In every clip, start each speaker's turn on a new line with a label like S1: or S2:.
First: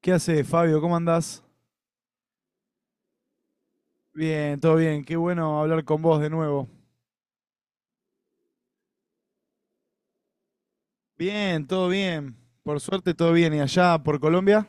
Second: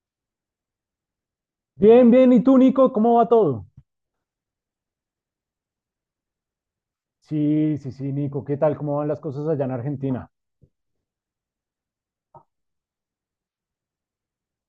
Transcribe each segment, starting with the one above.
S1: ¿Qué haces, Fabio? ¿Cómo andás?
S2: Bien, bien. ¿Y tú, Nico? ¿Cómo va todo?
S1: Bien, todo bien. Qué bueno hablar con vos de nuevo.
S2: Sí, sí, sí, Nico. ¿Qué tal? ¿Cómo van las cosas allá en Argentina?
S1: Bien, todo bien. Por suerte, todo bien. ¿Y allá por Colombia?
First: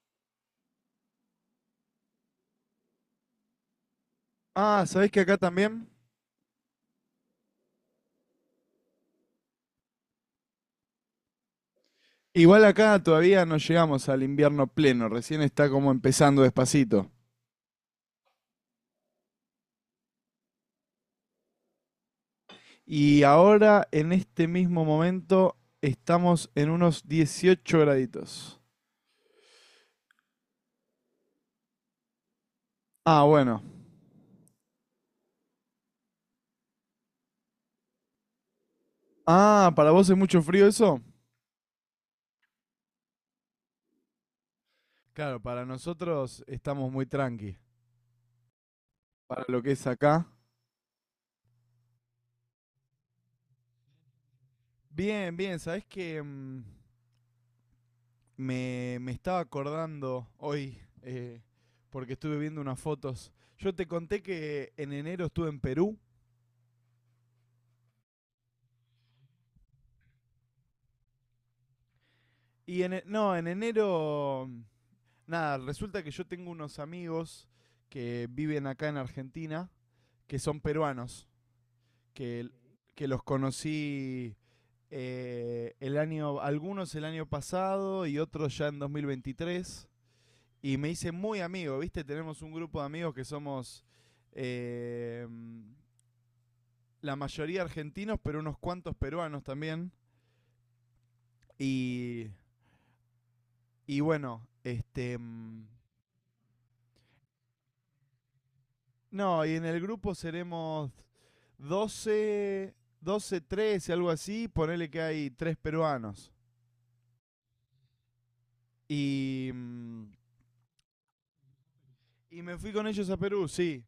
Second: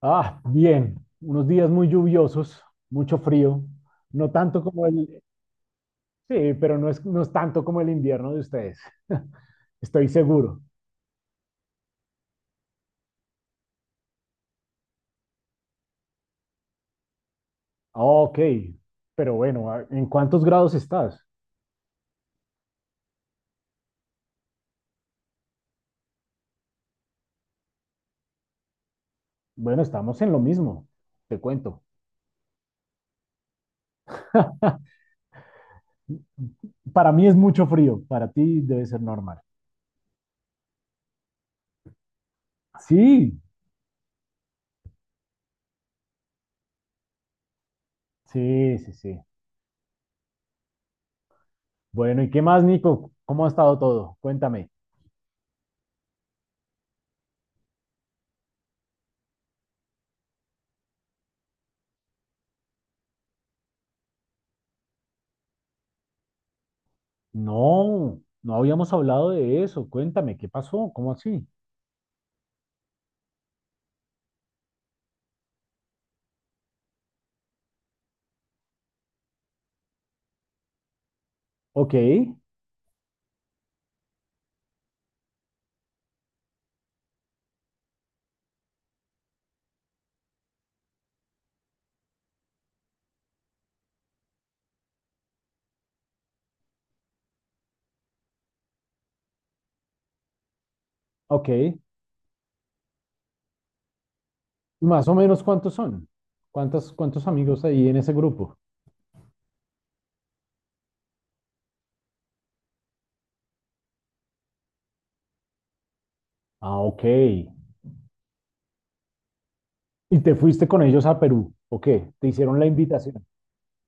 S2: Ah, bien. Unos días muy lluviosos, mucho frío. No tanto
S1: Ah,
S2: como
S1: ¿sabés que
S2: el...
S1: acá también?
S2: Sí, pero no es tanto como el invierno de ustedes. Estoy seguro.
S1: Igual acá todavía no llegamos al invierno pleno, recién está como empezando despacito.
S2: Ah, ok. Pero bueno, ¿en cuántos grados estás?
S1: Y ahora, en este mismo momento, estamos en unos 18 graditos.
S2: Bueno, estamos en lo mismo. Te cuento.
S1: Ah, bueno.
S2: Para mí es mucho frío. Para ti debe ser normal.
S1: Ah, ¿para vos es mucho frío eso?
S2: Sí,
S1: Claro, para nosotros estamos muy tranqui.
S2: sí, sí, sí.
S1: Para lo que es acá.
S2: Bueno, ¿y qué más, Nico? ¿Cómo ha estado todo? Cuéntame.
S1: Bien, bien, ¿sabés que, me estaba acordando hoy, eh, porque estuve viendo unas fotos. Yo te conté que en enero estuve en Perú.
S2: No, no habíamos hablado de eso. Cuéntame, ¿qué pasó? ¿Cómo así?
S1: Y en, e- no, En enero, nada, resulta que yo tengo unos amigos que viven acá en Argentina, que son peruanos,
S2: Ok,
S1: que, que los conocí el año, algunos el año pasado y otros ya en 2023. Y me hice muy amigo, ¿viste? Tenemos un grupo de amigos que somos eh, mm, la mayoría argentinos, pero unos cuantos peruanos también.
S2: ok.
S1: Y, y bueno,
S2: ¿Más o menos cuántos son? ¿¿Cuántos amigos ahí en ese grupo?
S1: no, y en el grupo seremos doce, 13 algo así. Ponele que hay tres peruanos.
S2: Ah, ok.
S1: Y, mm,
S2: ¿Y te fuiste con ellos a Perú? ¿O qué? ¿Te
S1: y me
S2: hicieron la
S1: fui con ellos a
S2: invitación?
S1: Perú, sí.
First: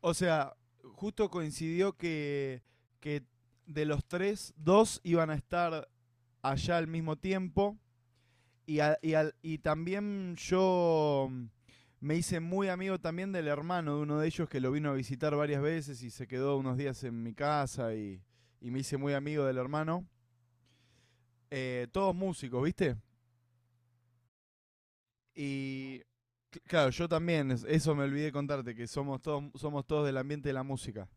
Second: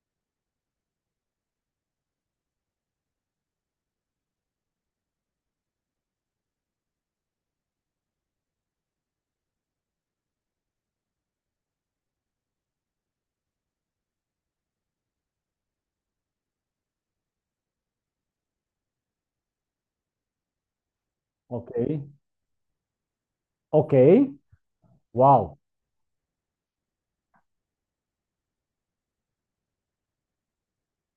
S1: O sea, justo coincidió que de los tres, dos iban a estar allá al mismo tiempo. Y también yo me hice muy amigo también del hermano de uno de ellos que lo vino a visitar varias veces y se quedó unos días en mi casa y me hice muy amigo del hermano.
S2: Ok,
S1: Todos músicos, ¿viste?
S2: ok. Wow.
S1: Y claro, yo también, eso me olvidé contarte, que somos todos del ambiente de la música.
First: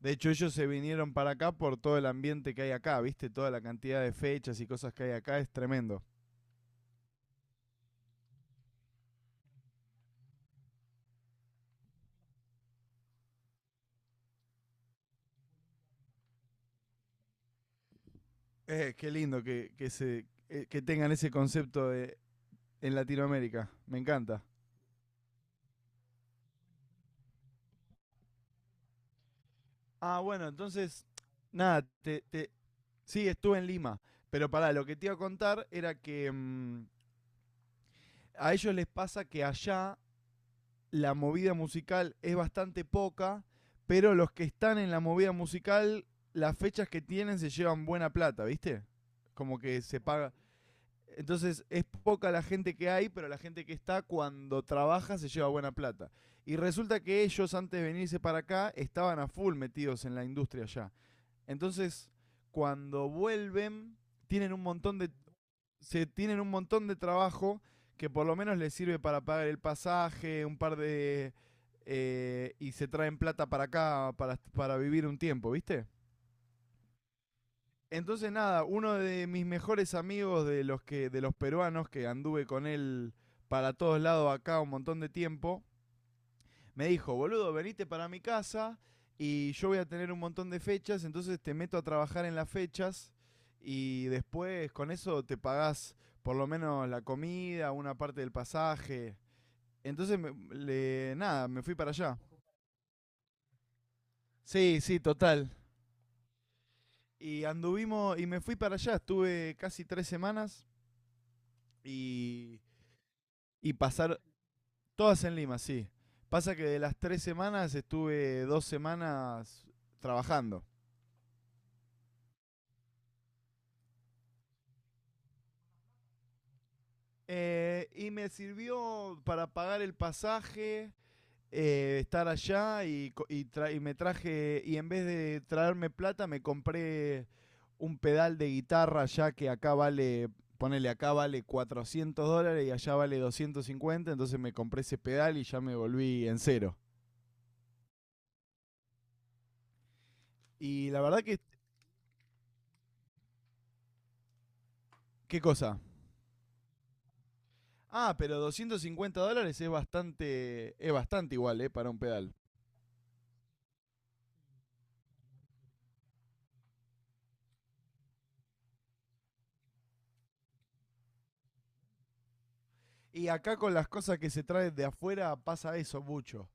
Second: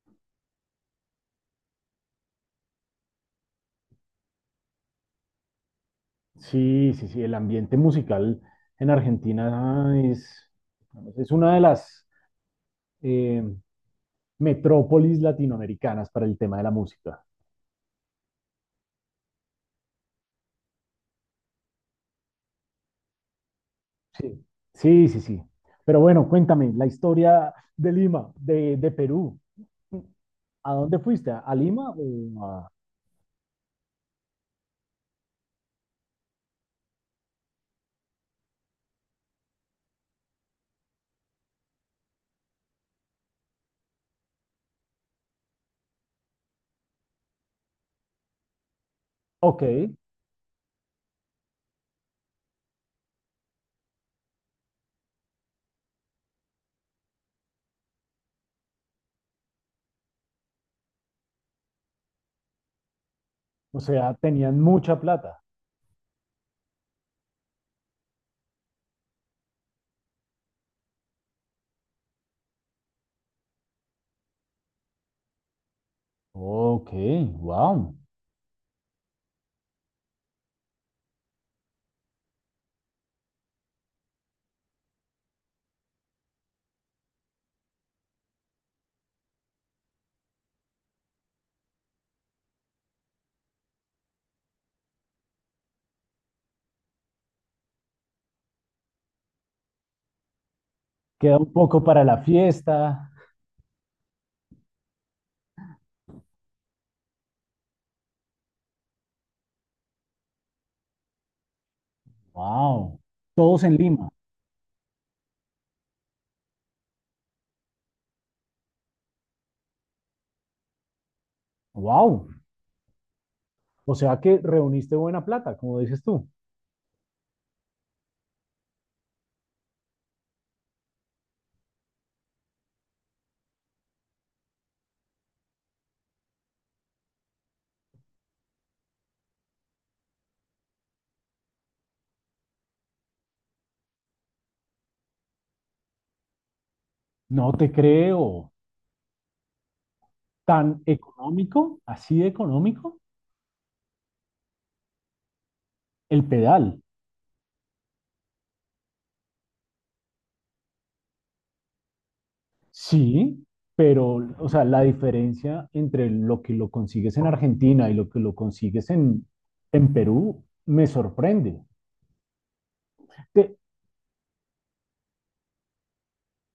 S1: De hecho, ellos se vinieron para acá por todo el ambiente que hay acá, ¿viste? Toda la cantidad de fechas y cosas que hay acá es tremendo.
S2: Sí, sí, sí. El ambiente musical en Argentina es una de las eh, metrópolis latinoamericanas para el tema de la música.
S1: Qué lindo que tengan ese concepto de en Latinoamérica. Me encanta.
S2: Sí, sí, sí, sí. Pero bueno, cuéntame la historia de Lima, de Perú.
S1: Ah, bueno,
S2: ¿A dónde
S1: entonces,
S2: fuiste? ¿A Lima?
S1: nada, te- sí, estuve en Lima. Pero pará, lo que te iba a contar era que a ellos les pasa que allá la movida musical es bastante poca, pero los que están en la movida musical, las fechas que tienen se llevan buena plata, ¿viste? Como
S2: Ok,
S1: que se paga. Entonces es poca la gente que hay, pero la gente que está cuando trabaja se lleva buena plata. Y resulta que ellos antes de venirse para acá estaban a full metidos en la industria ya. Entonces, cuando
S2: o
S1: vuelven,
S2: sea,
S1: tienen
S2: tenían
S1: un
S2: mucha
S1: montón de
S2: plata.
S1: se tienen un montón de trabajo que por lo menos les sirve para pagar el pasaje, un par de y se traen plata para acá para vivir un tiempo, ¿viste?
S2: Ok, wow.
S1: Entonces nada, uno de mis mejores amigos de los peruanos que anduve con él para todos lados acá un montón de tiempo, me dijo, "Boludo, venite para mi casa y yo voy a tener un montón de fechas, entonces te meto a trabajar en las fechas y después con eso te pagás por lo menos la comida, una parte del pasaje."
S2: Queda
S1: Nada,
S2: un
S1: me fui
S2: poco
S1: para
S2: para la
S1: allá.
S2: fiesta.
S1: Sí, sí, total. Y anduvimos y me fui para allá, estuve casi tres semanas. Y
S2: Wow. Todos
S1: Y
S2: en Lima.
S1: pasar Todas en Lima, sí. Pasa que de las tres semanas estuve dos semanas trabajando.
S2: Wow. O sea que reuniste buena plata, como dices tú.
S1: Y me sirvió para pagar el pasaje, estar allá y, y me traje, y en vez de traerme plata, me compré un pedal de guitarra ya que acá vale, ponele acá vale $400 y allá vale 250, entonces me compré ese pedal y ya me volví en cero.
S2: No te creo. ¿Tan
S1: Y la verdad que,
S2: económico? ¿Así de económico?
S1: ¿qué cosa?
S2: El pedal.
S1: Ah, pero $250 es bastante igual, ¿eh? Para un pedal.
S2: Sí, pero, o sea, la diferencia entre lo que lo consigues en Argentina y lo que lo consigues en Perú me sorprende.
S1: Y
S2: Te-
S1: acá con las cosas que se traen de afuera pasa eso mucho.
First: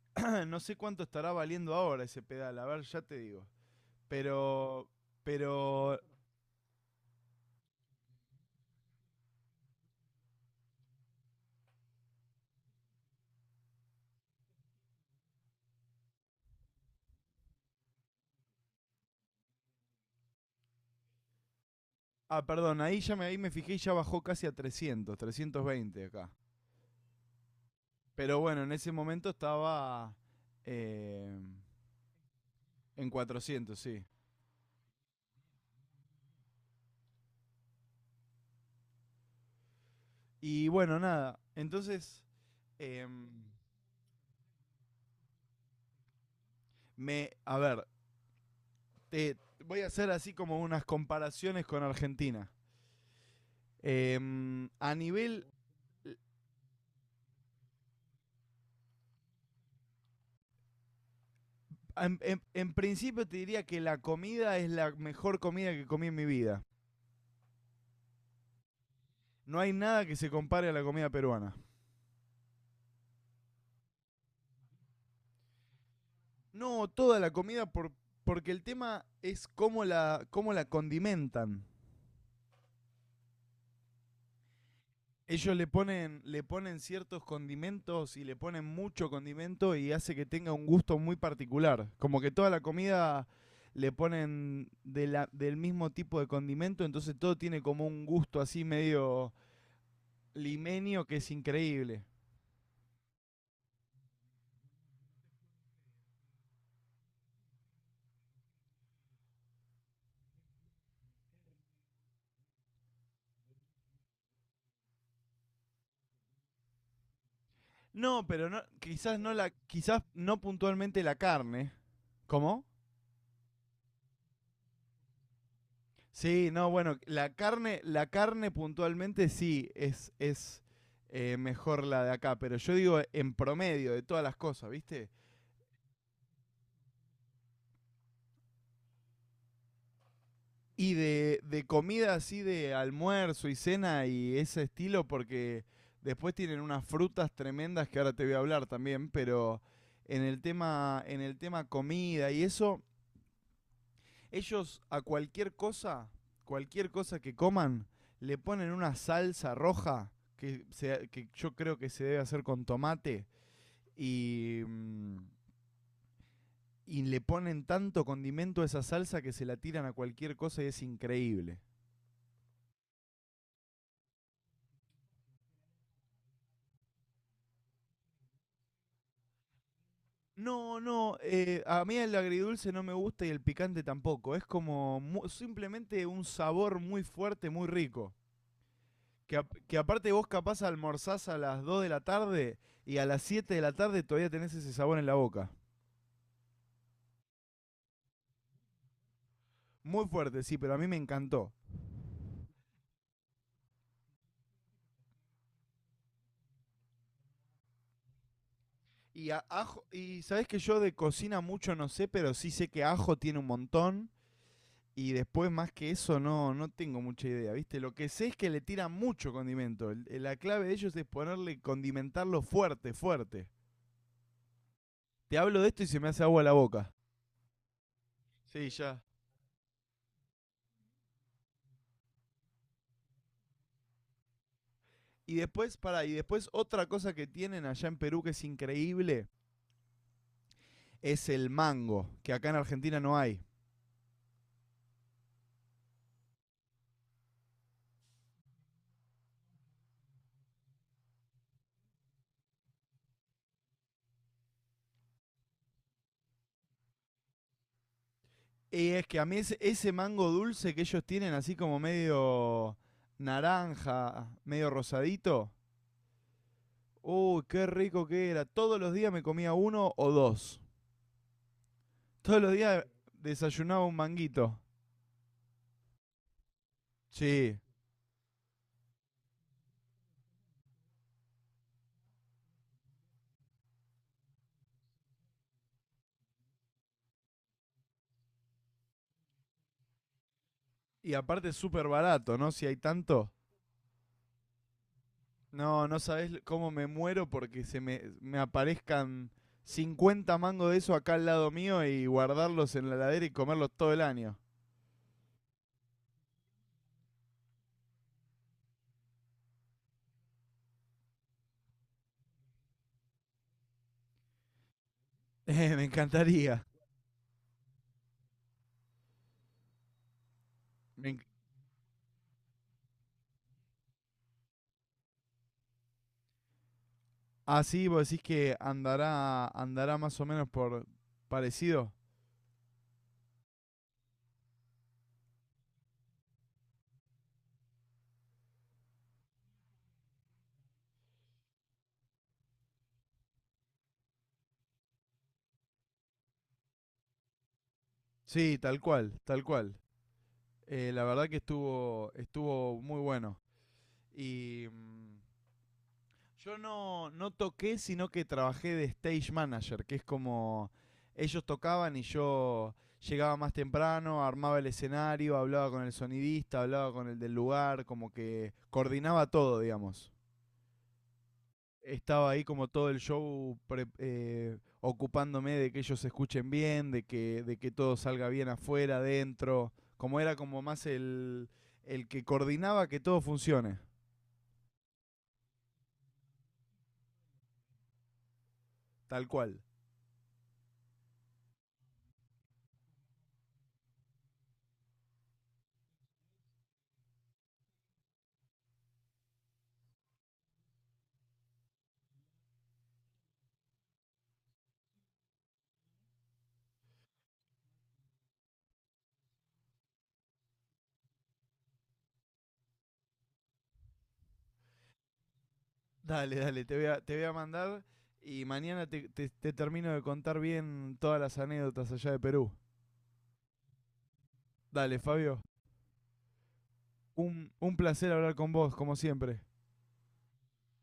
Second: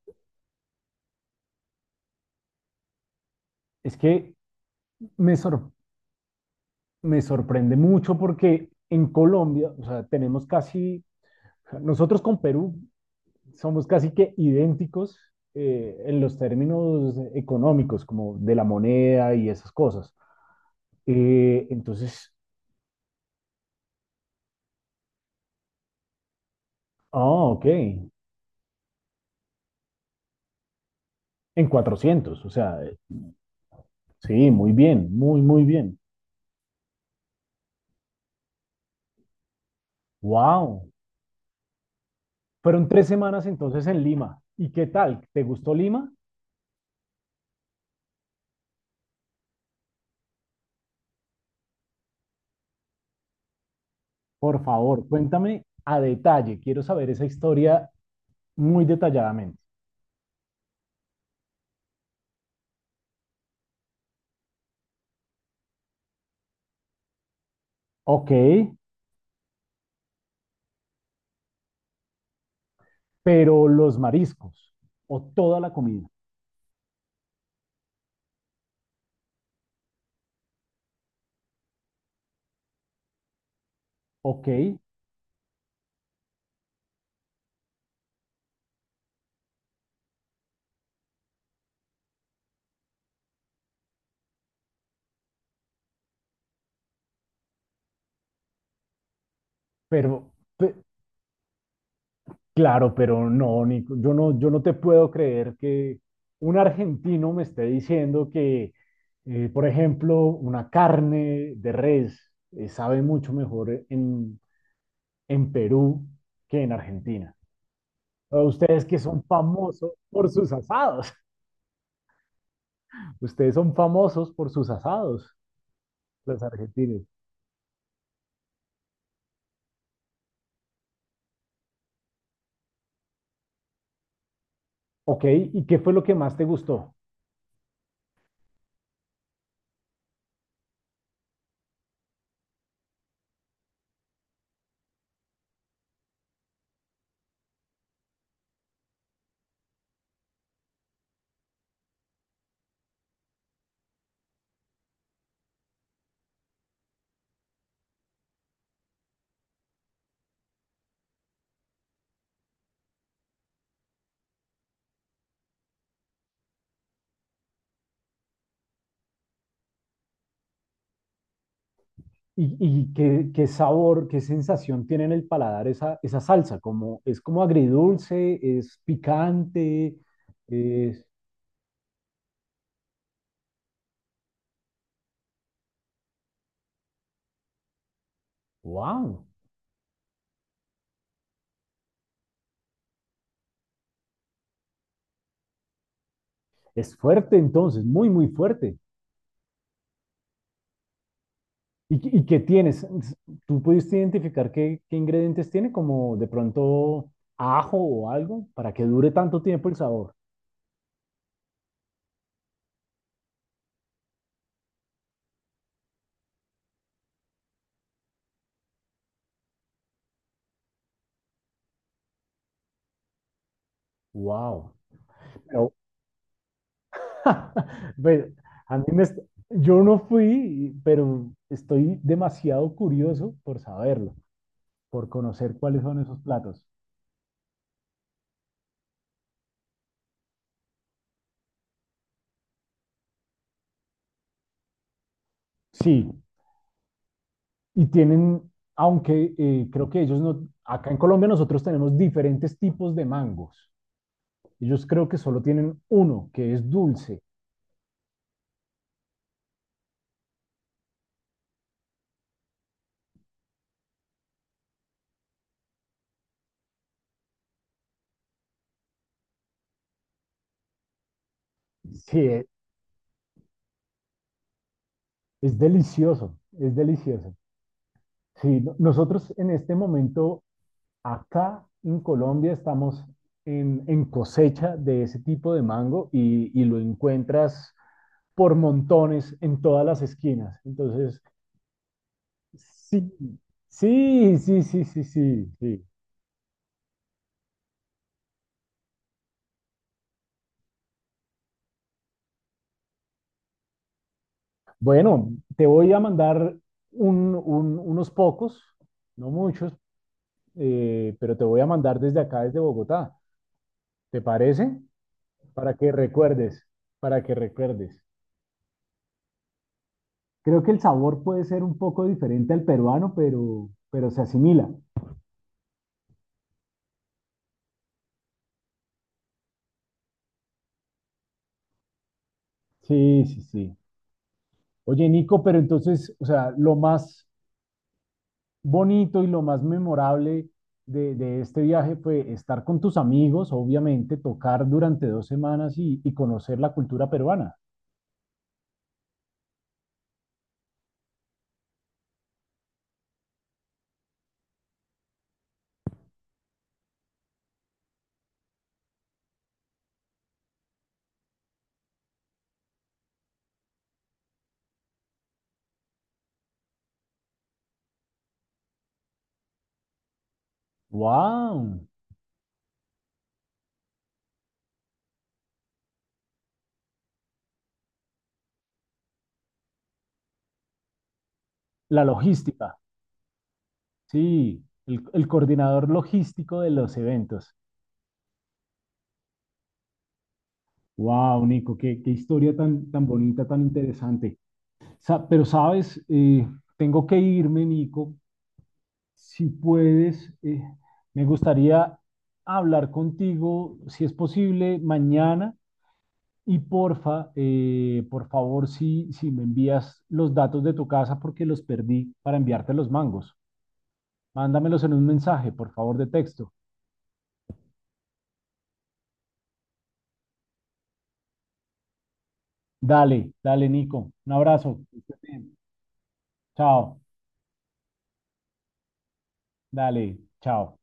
S1: No sé cuánto estará valiendo ahora ese pedal, a ver, ya te digo.
S2: es que
S1: Pero,
S2: me, sor-
S1: pero,
S2: Me sorprende mucho porque en Colombia, o sea, tenemos casi, nosotros con Perú somos casi que idénticos, en los términos económicos, como de la moneda y esas cosas. Eh, entonces,
S1: ah, perdón, ahí ya me, ahí me fijé y ya bajó casi a 300, 320 acá.
S2: ah, ok, en
S1: Pero bueno, en ese momento estaba eh,
S2: 400, o sea,
S1: en 400, sí.
S2: sí, muy bien, muy, muy bien.
S1: Y
S2: Wow.
S1: bueno, nada, entonces,
S2: Fueron tres
S1: em,
S2: semanas entonces en Lima. ¿Y qué tal? ¿Te gustó Lima?
S1: a ver, te voy a hacer así como unas comparaciones con Argentina.
S2: Por
S1: Em, a
S2: favor,
S1: nivel,
S2: cuéntame a detalle. Quiero saber esa historia muy detalladamente.
S1: en principio te diría que la comida es la mejor comida que comí en mi vida.
S2: Ok,
S1: No hay nada que se compare a la comida peruana.
S2: pero los mariscos o toda la comida.
S1: No, toda la comida por, porque el tema es cómo la condimentan.
S2: Ok,
S1: Ellos le ponen ciertos condimentos y le ponen mucho condimento y hace que tenga un gusto muy particular. Como que toda la comida le ponen del mismo tipo de condimento, entonces todo tiene como un gusto así medio
S2: pero pe-
S1: limenio que es increíble.
S2: claro, pero no, Nico, yo no te puedo creer que un argentino me esté diciendo que, por ejemplo, una carne de res sabe mucho mejor en Perú que en Argentina.
S1: No,
S2: O
S1: pero no,
S2: ustedes que
S1: quizás
S2: son
S1: no la,
S2: famosos
S1: quizás
S2: por
S1: no
S2: sus
S1: puntualmente
S2: asados.
S1: la carne. ¿Cómo?
S2: Ustedes son famosos por sus asados, los
S1: Sí, no, bueno,
S2: argentinos.
S1: la carne puntualmente sí es, es mejor la de acá, pero yo digo en promedio de todas las cosas, ¿viste?
S2: Ok, ¿y qué fue lo que más te gustó?
S1: Y de comida así de almuerzo y cena y ese estilo, porque después tienen unas frutas tremendas que ahora te voy a hablar también, pero en el tema comida y eso, ellos a cualquier cosa que coman, le ponen una salsa roja que yo creo que se debe hacer con tomate y, mm, y le ponen tanto condimento a esa salsa que se la tiran a cualquier cosa y es increíble.
S2: Y qué, qué sabor, qué sensación tiene en el paladar esa, esa salsa? Como, ¿es como agridulce? ¿Es picante?
S1: No,
S2: Es...
S1: no, eh, a mí el agridulce no me gusta y el picante tampoco. Es simplemente un sabor muy fuerte, muy rico.
S2: ¡Wow!
S1: Que, que aparte vos capaz almorzás a las 2 de la tarde y a las 7 de la tarde todavía tenés ese sabor en la boca.
S2: Es fuerte entonces, muy, muy fuerte.
S1: Muy fuerte, sí, pero a mí me encantó.
S2: Y qué tienes? ¿Tú pudiste identificar qué, qué ingredientes tiene, como de pronto ajo o algo, para que dure tanto tiempo el
S1: Ajo,
S2: sabor?
S1: y sabés que yo de cocina mucho no sé, pero sí sé que ajo tiene un montón. Y después, más que eso, no, no tengo mucha idea, ¿viste? Lo que sé es que le tiran mucho condimento. La clave de ellos es ponerle, condimentarlo fuerte, fuerte.
S2: ¡Wow!
S1: Te hablo de
S2: Pero,
S1: esto y se me hace agua la boca.
S2: pues,
S1: Sí,
S2: a mí
S1: ya.
S2: me est- yo no fui, pero estoy demasiado curioso por saberlo, por
S1: Y
S2: conocer
S1: después,
S2: cuáles son
S1: y
S2: esos
S1: después
S2: platos.
S1: otra cosa que tienen allá en Perú que es increíble es el mango, que acá en Argentina no hay.
S2: Sí, y tienen, aunque creo que ellos no, acá en Colombia nosotros tenemos diferentes tipos de mangos. Ellos creo que solo tienen uno, que es dulce.
S1: Y es que a mí ese, ese mango dulce que ellos tienen, así como medio naranja, medio rosadito, uy, qué rico que era. Todos los días me comía uno o dos. Todos
S2: Sí,
S1: los días desayunaba un manguito.
S2: es delicioso, es delicioso.
S1: Sí.
S2: Sí, nosotros en este momento acá en Colombia estamos en cosecha de ese tipo de mango y lo encuentras por montones en todas las esquinas.
S1: Y
S2: Entonces,
S1: aparte es súper barato, ¿no? Si hay tanto.
S2: sí, sí, sí, sí, sí, sí, sí.
S1: No, no sabés cómo me muero porque me aparezcan 50 mangos de eso acá al lado mío y guardarlos en la heladera y comerlos todo el año.
S2: Bueno, te voy a mandar unos pocos, no muchos, pero te voy a mandar desde acá, desde Bogotá. ¿Te parece? Para
S1: Me
S2: que
S1: encantaría.
S2: recuerdes, para que recuerdes. Creo que el
S1: Me
S2: sabor
S1: enc-
S2: puede ser un poco diferente al peruano, pero se asimila.
S1: Así vos decís que andará, andará más o menos por parecido.
S2: Sí, sí, sí. Oye, Nico, pero entonces, o sea, lo más bonito y lo más memorable de este viaje fue estar con tus amigos, obviamente, tocar durante dos semanas y conocer la cultura peruana.
S1: Sí, tal cual, tal cual. La verdad que estuvo, estuvo muy bueno. Y mm, Yo no, no toqué, sino que trabajé de stage manager, que es como ellos tocaban y yo llegaba más temprano, armaba el escenario, hablaba con el sonidista, hablaba con el del lugar, como que coordinaba todo, digamos.
S2: ¡Wow!
S1: Estaba ahí como todo el show ocupándome de que ellos se escuchen bien, de que todo salga bien afuera, adentro. Como era como más
S2: La
S1: el que
S2: logística,
S1: coordinaba que todo funcione,
S2: sí, el coordinador logístico de los eventos.
S1: tal cual.
S2: Wow, Nico, qué, qué historia tan, tan bonita, tan interesante. Pero sabes, tengo que irme, Nico. Si puedes, me gustaría hablar contigo, si es posible, mañana. Y porfa, por favor, si, si me envías los datos de tu casa porque los perdí para enviarte los mangos. Mándamelos en un mensaje, por favor, de
S1: Dale,
S2: texto.
S1: dale, te voy a mandar y mañana te, te termino de contar bien todas las anécdotas allá de Perú.
S2: Dale, dale, Nico. Un abrazo. Que
S1: Dale,
S2: estés
S1: Fabio,
S2: bien. Chao.
S1: un placer hablar con vos, como siempre.
S2: Dale, chao.